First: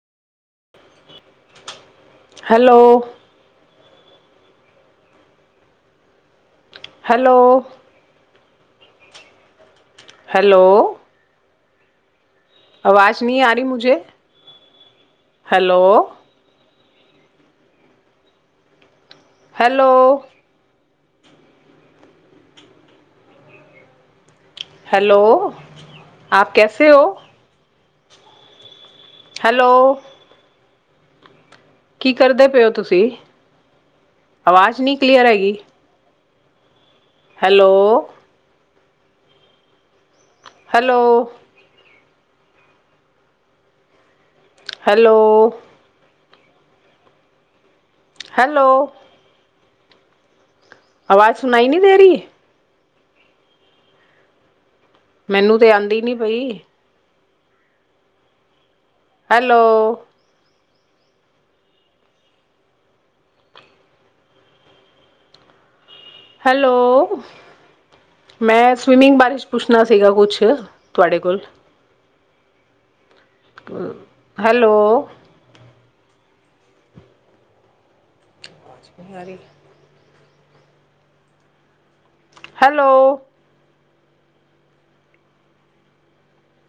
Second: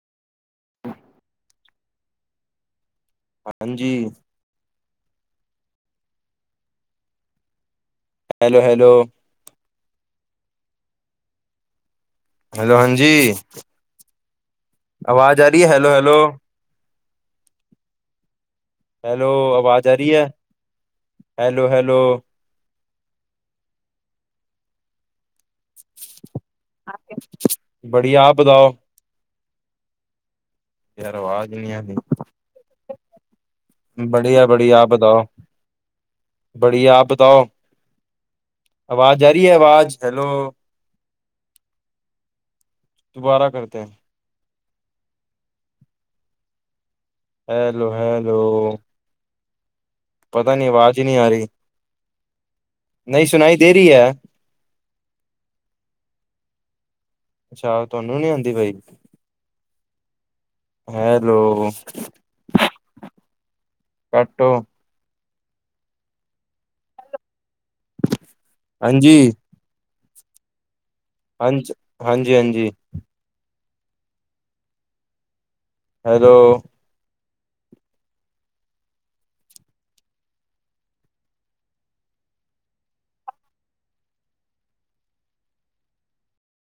Hello ਹਾਂਜੀ। Hello hello hello. Hello. Hello ਹਾਂਜੀ ਆਵਾਜ਼ ਆ ਰਹੀ ਹੈ ਹੈਲੋ ਹੈਲੋ। ਹੈਲੋ ਆਵਾਜ਼ ਆ ਰਹੀ ਹੈ ਹੈਲੋ ਹੈਲੋ। ਹੈਲੋ ਆਪ ਕੈਸੇ ਹੋ। ਬੜੀਆ ਆਪ ਬਤਾਓ। ਹੈਲੋ। ਤਰੇ ਆਵਾਜ ਨਹੀਂ ਆ ਕੀ। ਕੀ ਕਰਦੇ ਪਏ ਹੋ ਤੁਸੀਂ। ਬੜੀਆ ਬੜੀਆ ਆਵਾਜ਼ ਆਪ ਨਹੀਂ ਕਲੀਅਰ ਬਤਾਓ। ਹੈਗੀ ਬੜੀਆ ਆਪ ਬਤਾਓ ਹੈਲੋ ਆਵਾਜ਼ ਆ ਰਹੀ ਹੈ ਆਵਾਜ਼। ਹੈਲੋ ਹੈਲੋ ਦੁਬਾਰਾ ਕਰਤੇ ਹੈ। ਹੈਲੋ। ਹੈਲੋੋ ਹੈ। ਹੈਲੋ। ਪਤਾ ਨਹੀਂ ਆਵਾਜ਼ ਹੀ ਨਹੀਂ ਆ ਰਹੀ ਸੁਣਾਈ ਨਹੀਂ ਦੇ ਰਹੀ ਨਹੀਂ ਸੁਣਾਈ ਦੇ ਰਹੀ ਹੈ। ਮੈਨੂੰ ਤੇ ਆਉਂਦੀ ਨੀ ਪਈ। ਅੱਛਾ ਤੁਹਾਨੂੰ ਨੀ ਆਉਂਦੀ ਪਈ। ਹੈਲੋ। ਹੈਲੋ। ਕੱਟੋ। ਹੈਲੋ ਮੈਂ ਹਾਂਜੀ ਸਵੀਮਿੰਗ ਬਾਰੇ ਚ ਪੁੱਛਣਾ ਸੀਗਾ ਕੁਛ। ਤੁਹਾਡੇ ਕੋਲ ਹਾਂਜੀ-ਹਾਂਜੀ-ਹਾਂਜੀ। ਹੈਲੋ। ਹੈਲੋ। ਛ ਮਹਾਰੀ [inaudible] ਹੈਲੋ।